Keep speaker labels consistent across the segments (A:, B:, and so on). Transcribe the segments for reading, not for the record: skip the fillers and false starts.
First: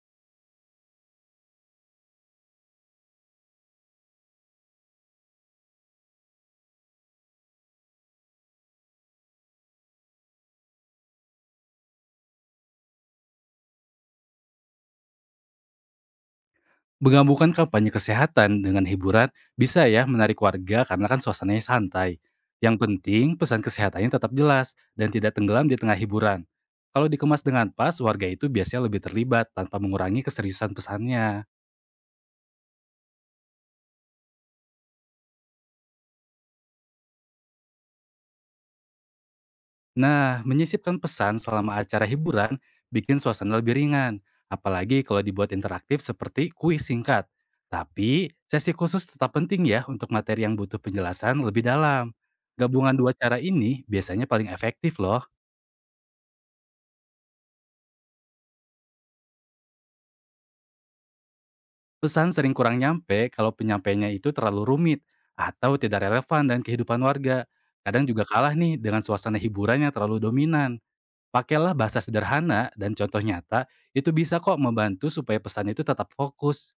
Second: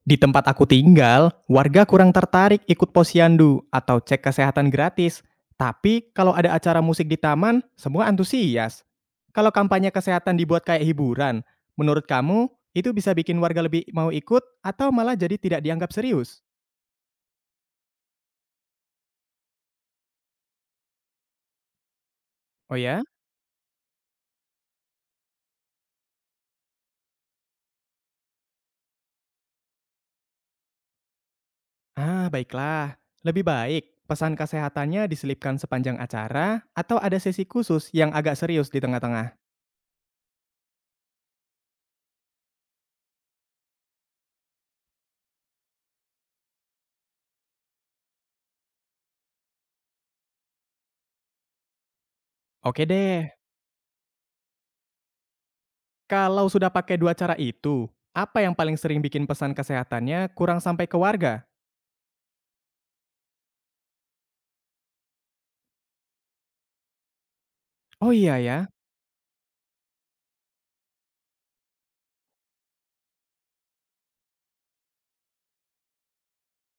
A: Di tempat aku tinggal, warga kurang tertarik ikut posyandu atau cek kesehatan gratis. Tapi kalau ada acara musik di taman, semua antusias. Kalau kampanye kesehatan dibuat kayak hiburan, menurut kamu itu bisa bikin warga lebih mau ikut atau malah jadi tidak dianggap serius?
B: Menggabungkan kampanye kesehatan dengan hiburan bisa ya menarik warga karena kan suasananya santai.
A: Oh
B: Yang
A: ya?
B: penting pesan kesehatannya tetap jelas dan tidak tenggelam di tengah hiburan. Kalau dikemas dengan pas, warga itu biasanya lebih terlibat tanpa mengurangi keseriusan pesannya.
A: Ah, baiklah. Lebih baik pesan kesehatannya diselipkan sepanjang acara atau ada sesi khusus yang agak serius di tengah-tengah.
B: Nah, menyisipkan pesan selama acara hiburan bikin suasana lebih ringan, apalagi kalau dibuat interaktif seperti kuis singkat. Tapi, sesi khusus tetap penting ya untuk materi yang butuh penjelasan lebih dalam.
A: Oke
B: Gabungan dua
A: deh.
B: cara ini biasanya paling efektif loh.
A: Kalau sudah pakai dua cara itu, apa yang paling sering bikin pesan kesehatannya kurang sampai ke warga?
B: Pesan sering kurang nyampe kalau penyampaiannya itu terlalu rumit atau tidak relevan dan kehidupan warga. Kadang
A: Oh
B: juga
A: iya
B: kalah
A: ya,
B: nih dengan suasana hiburan yang terlalu dominan. Pakailah bahasa sederhana dan contoh nyata, itu bisa kok membantu supaya pesan itu tetap fokus.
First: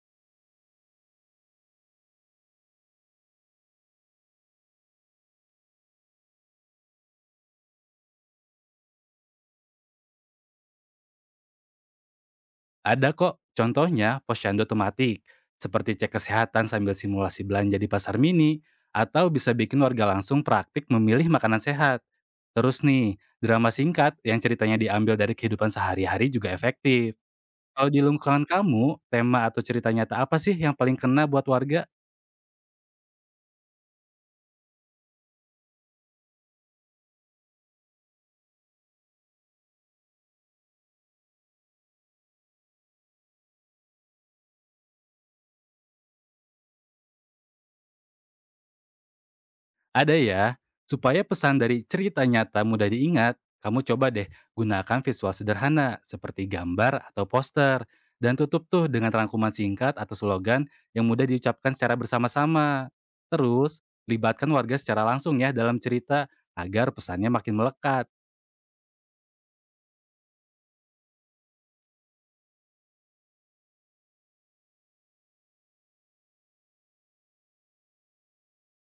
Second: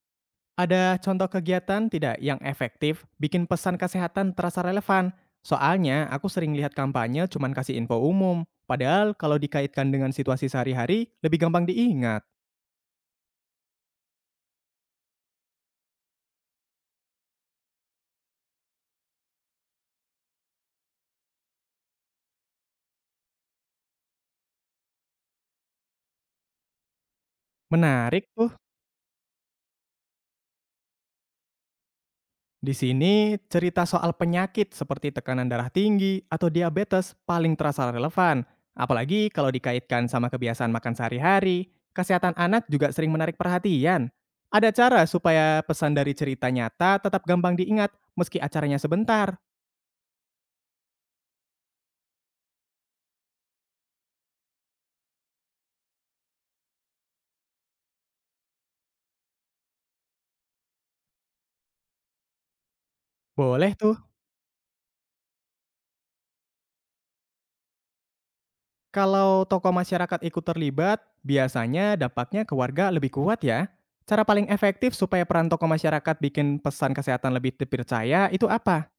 A: ada contoh kegiatan tidak yang efektif bikin pesan kesehatan terasa relevan? Soalnya aku sering lihat kampanye cuman kasih info umum, padahal kalau dikaitkan dengan situasi sehari-hari lebih gampang diingat.
B: Ada kok contohnya posyandu otomatik, seperti cek kesehatan sambil simulasi belanja di pasar mini, atau bisa bikin warga langsung praktik memilih makanan sehat. Terus nih, drama singkat yang ceritanya diambil dari kehidupan sehari-hari juga efektif. Kalau di
A: Menarik
B: lingkungan
A: tuh.
B: kamu, tema atau cerita nyata apa sih yang paling kena buat warga?
A: Di sini, cerita soal penyakit seperti tekanan darah tinggi atau diabetes paling terasa relevan. Apalagi kalau dikaitkan sama kebiasaan makan sehari-hari, kesehatan anak juga sering menarik perhatian. Ada cara supaya pesan dari cerita nyata tetap gampang diingat meski acaranya sebentar.
B: Ada ya. Supaya pesan dari cerita nyata mudah diingat, kamu coba deh gunakan visual sederhana seperti gambar atau poster. Dan tutup tuh dengan rangkuman singkat atau slogan yang mudah diucapkan secara bersama-sama.
A: Boleh
B: Terus,
A: tuh,
B: libatkan warga secara langsung ya dalam cerita agar pesannya makin melekat.
A: kalau tokoh masyarakat ikut terlibat, biasanya dampaknya ke warga lebih kuat ya. Cara paling efektif supaya peran tokoh masyarakat bikin pesan kesehatan lebih dipercaya itu apa?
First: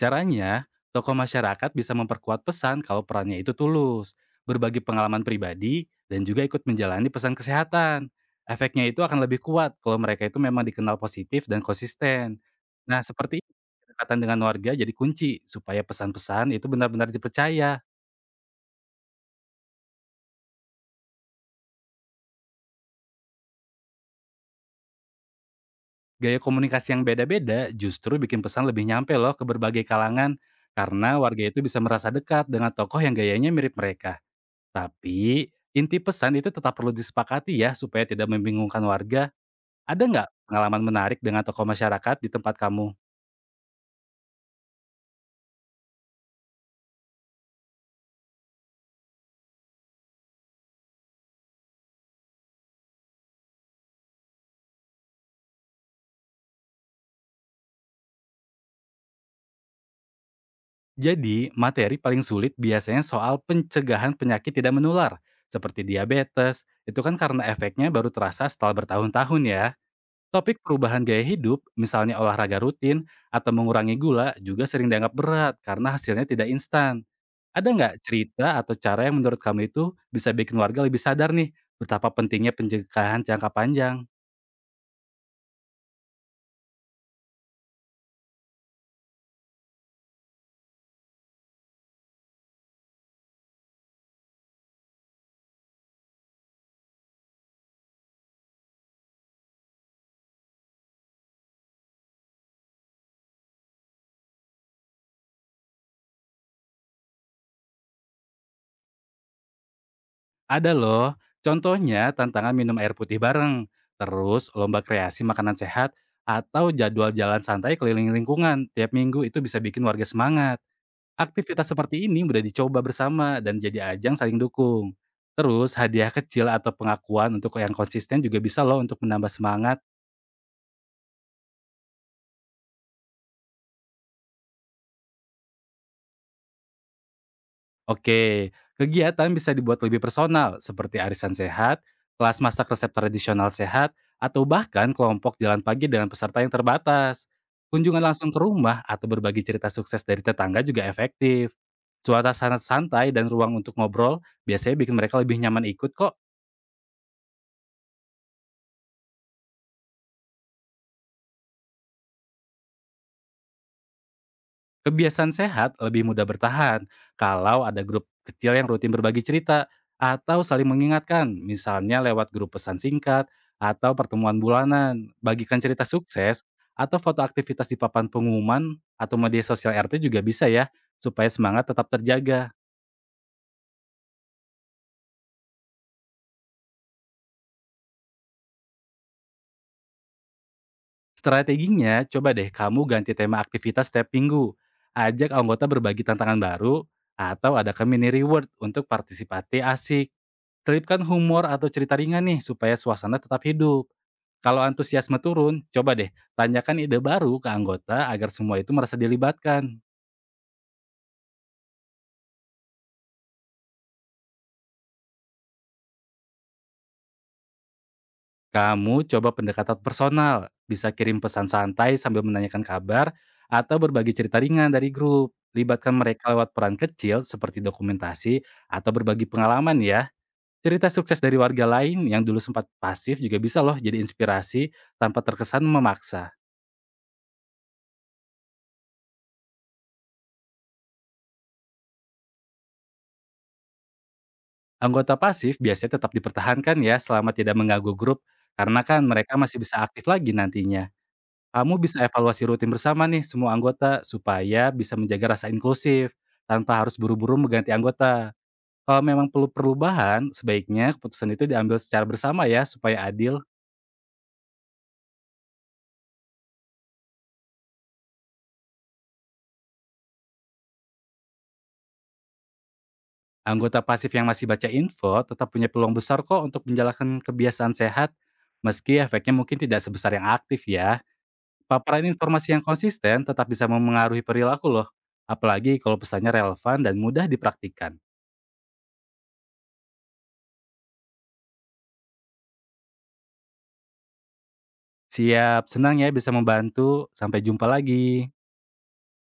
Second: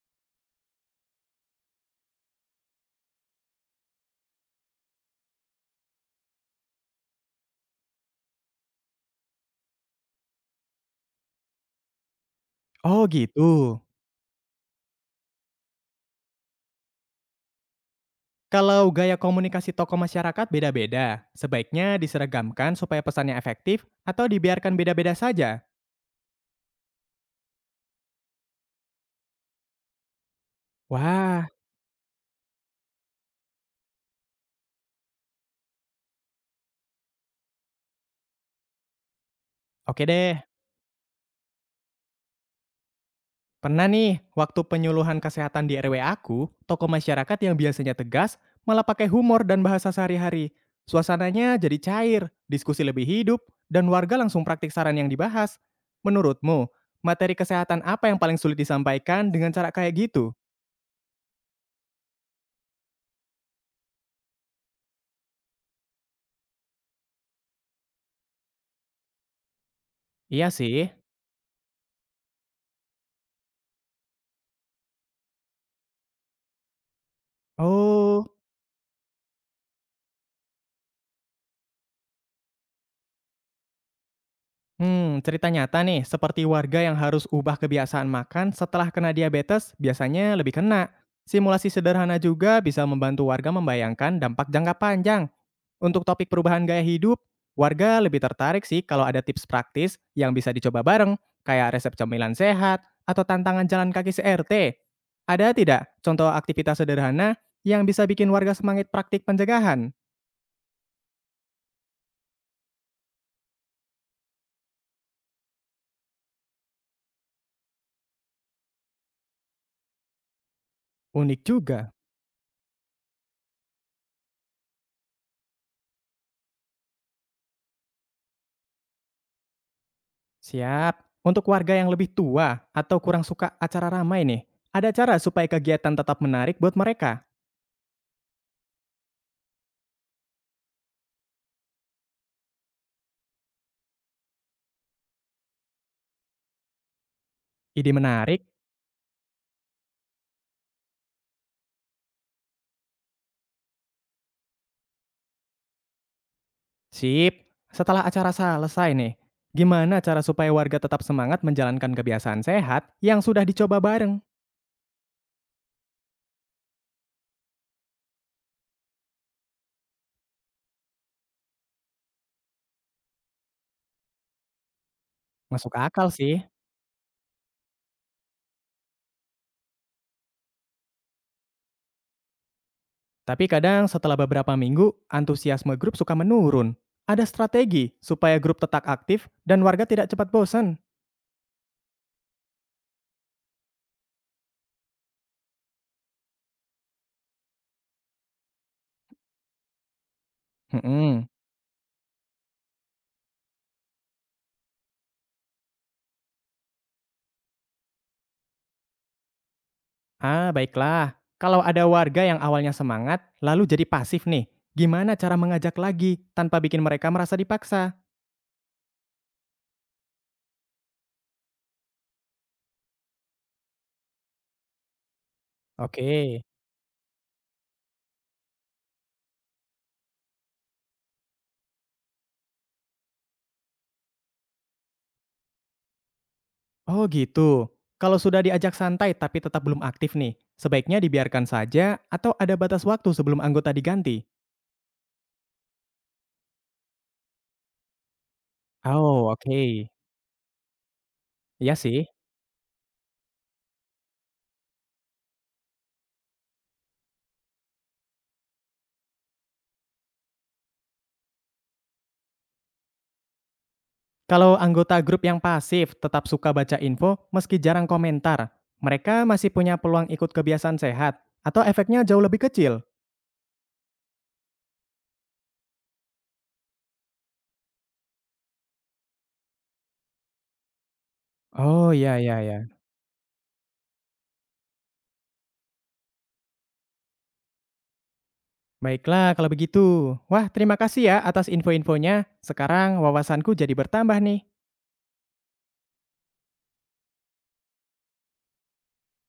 B: Caranya, tokoh masyarakat bisa memperkuat pesan kalau perannya itu tulus, berbagi pengalaman pribadi, dan juga ikut menjalani pesan kesehatan. Efeknya itu akan lebih kuat kalau mereka itu memang dikenal positif dan konsisten. Nah,
A: Oh
B: seperti
A: gitu.
B: ini, kedekatan dengan warga jadi kunci supaya pesan-pesan itu benar-benar dipercaya.
A: Kalau gaya komunikasi tokoh masyarakat beda-beda, sebaiknya diseragamkan supaya pesannya efektif atau dibiarkan beda-beda saja?
B: Gaya komunikasi yang beda-beda justru bikin pesan lebih nyampe loh ke berbagai kalangan karena
A: Wah,
B: warga itu bisa merasa dekat dengan tokoh yang gayanya mirip mereka. Tapi, inti pesan itu tetap perlu disepakati ya supaya tidak membingungkan warga. Ada
A: oke
B: nggak
A: deh.
B: pengalaman menarik dengan tokoh masyarakat di tempat kamu?
A: Pernah nih, waktu penyuluhan kesehatan di RW aku, tokoh masyarakat yang biasanya tegas malah pakai humor dan bahasa sehari-hari. Suasananya jadi cair, diskusi lebih hidup, dan warga langsung praktik saran yang dibahas. Menurutmu, materi kesehatan apa yang paling sulit disampaikan dengan cara kayak gitu?
B: Jadi, materi paling sulit biasanya soal pencegahan penyakit tidak menular, seperti diabetes. Itu kan karena efeknya baru terasa setelah bertahun-tahun ya.
A: Iya
B: Topik
A: sih.
B: perubahan gaya hidup, misalnya olahraga rutin atau mengurangi gula, juga sering dianggap berat karena hasilnya tidak instan. Ada nggak
A: Oh,
B: cerita atau cara yang menurut kamu itu bisa bikin warga lebih sadar nih, betapa pentingnya pencegahan jangka panjang?
A: Cerita nyata nih, seperti warga yang harus ubah kebiasaan makan setelah kena diabetes, biasanya lebih kena. Simulasi sederhana juga bisa membantu warga membayangkan dampak jangka panjang. Untuk topik perubahan gaya hidup, warga lebih tertarik sih kalau ada tips praktis yang bisa dicoba bareng, kayak resep cemilan sehat atau tantangan jalan kaki CRT. Ada tidak contoh aktivitas sederhana yang bisa bikin warga semangat praktik pencegahan?
B: Ada loh, contohnya tantangan minum air putih bareng, terus lomba kreasi makanan sehat, atau jadwal jalan santai keliling lingkungan tiap minggu itu bisa bikin warga semangat.
A: Unik
B: Aktivitas
A: juga.
B: seperti ini udah dicoba bersama dan jadi ajang saling dukung. Terus hadiah kecil atau pengakuan untuk yang konsisten juga bisa loh untuk menambah semangat.
A: Siap. Untuk warga yang lebih tua atau kurang suka acara ramai nih, ada cara supaya kegiatan tetap menarik buat mereka.
B: Oke, kegiatan bisa dibuat lebih personal seperti arisan sehat, kelas masak resep tradisional sehat, atau bahkan kelompok jalan pagi dengan peserta yang terbatas.
A: Ide
B: Kunjungan langsung ke
A: menarik?
B: rumah atau berbagi cerita sukses dari tetangga juga efektif. Suasana santai dan ruang untuk ngobrol biasanya bikin mereka lebih nyaman ikut kok.
A: Sip. Setelah acara selesai nih, gimana cara supaya warga tetap semangat menjalankan kebiasaan sehat yang sudah dicoba bareng?
B: Kebiasaan sehat lebih mudah bertahan kalau ada grup kecil yang rutin berbagi cerita atau saling mengingatkan, misalnya lewat grup pesan singkat atau pertemuan bulanan. Bagikan
A: Masuk
B: cerita
A: akal
B: sukses
A: sih.
B: atau foto aktivitas di papan pengumuman atau media sosial RT juga bisa ya, supaya semangat tetap terjaga.
A: Tapi kadang setelah beberapa minggu, antusiasme grup suka menurun. Ada strategi supaya grup tetap aktif dan warga tidak cepat bosan.
B: Strateginya, coba deh kamu ganti tema aktivitas setiap minggu. Ajak anggota berbagi tantangan baru atau ada mini reward untuk partisipasi asik. Selipkan
A: Hmm.
B: humor atau cerita ringan nih supaya suasana tetap hidup. Kalau antusiasme turun, coba deh tanyakan ide baru ke anggota agar semua itu merasa dilibatkan.
A: Ah, baiklah. Kalau ada warga yang awalnya semangat, lalu jadi pasif nih, gimana cara mengajak lagi tanpa bikin mereka merasa dipaksa?
B: Kamu coba pendekatan personal, bisa kirim pesan santai sambil menanyakan kabar atau berbagi cerita ringan dari grup. Libatkan mereka
A: Oke.
B: lewat peran kecil seperti dokumentasi atau berbagi pengalaman ya. Cerita sukses dari warga lain yang dulu sempat pasif juga bisa loh jadi inspirasi tanpa terkesan memaksa.
A: Oh gitu. Kalau sudah diajak santai tapi tetap belum aktif nih, sebaiknya dibiarkan saja atau ada batas waktu sebelum anggota diganti?
B: Anggota pasif biasanya tetap dipertahankan ya selama tidak mengganggu grup, karena kan
A: Oh,
B: mereka masih bisa
A: oke.
B: aktif lagi nantinya.
A: Iya
B: Kamu bisa
A: sih.
B: evaluasi rutin bersama nih semua anggota supaya bisa menjaga rasa inklusif tanpa harus buru-buru mengganti anggota. Kalau memang perlu perubahan, sebaiknya keputusan itu diambil secara bersama ya supaya adil.
A: Kalau anggota grup yang pasif tetap suka baca info meski jarang komentar, mereka masih punya peluang ikut kebiasaan sehat atau efeknya jauh lebih kecil?
B: Anggota pasif yang masih baca info tetap punya peluang besar kok untuk menjalankan kebiasaan sehat meski efeknya mungkin tidak sebesar yang aktif ya.
A: Oh,
B: Paparan
A: iya, iya,
B: informasi yang
A: iya.
B: konsisten tetap bisa memengaruhi perilaku loh, apalagi kalau pesannya relevan dan mudah dipraktikkan.
A: Baiklah kalau begitu. Wah, terima kasih ya atas info-infonya. Sekarang wawasanku jadi bertambah nih.
B: Siap, senang ya bisa membantu. Sampai jumpa lagi.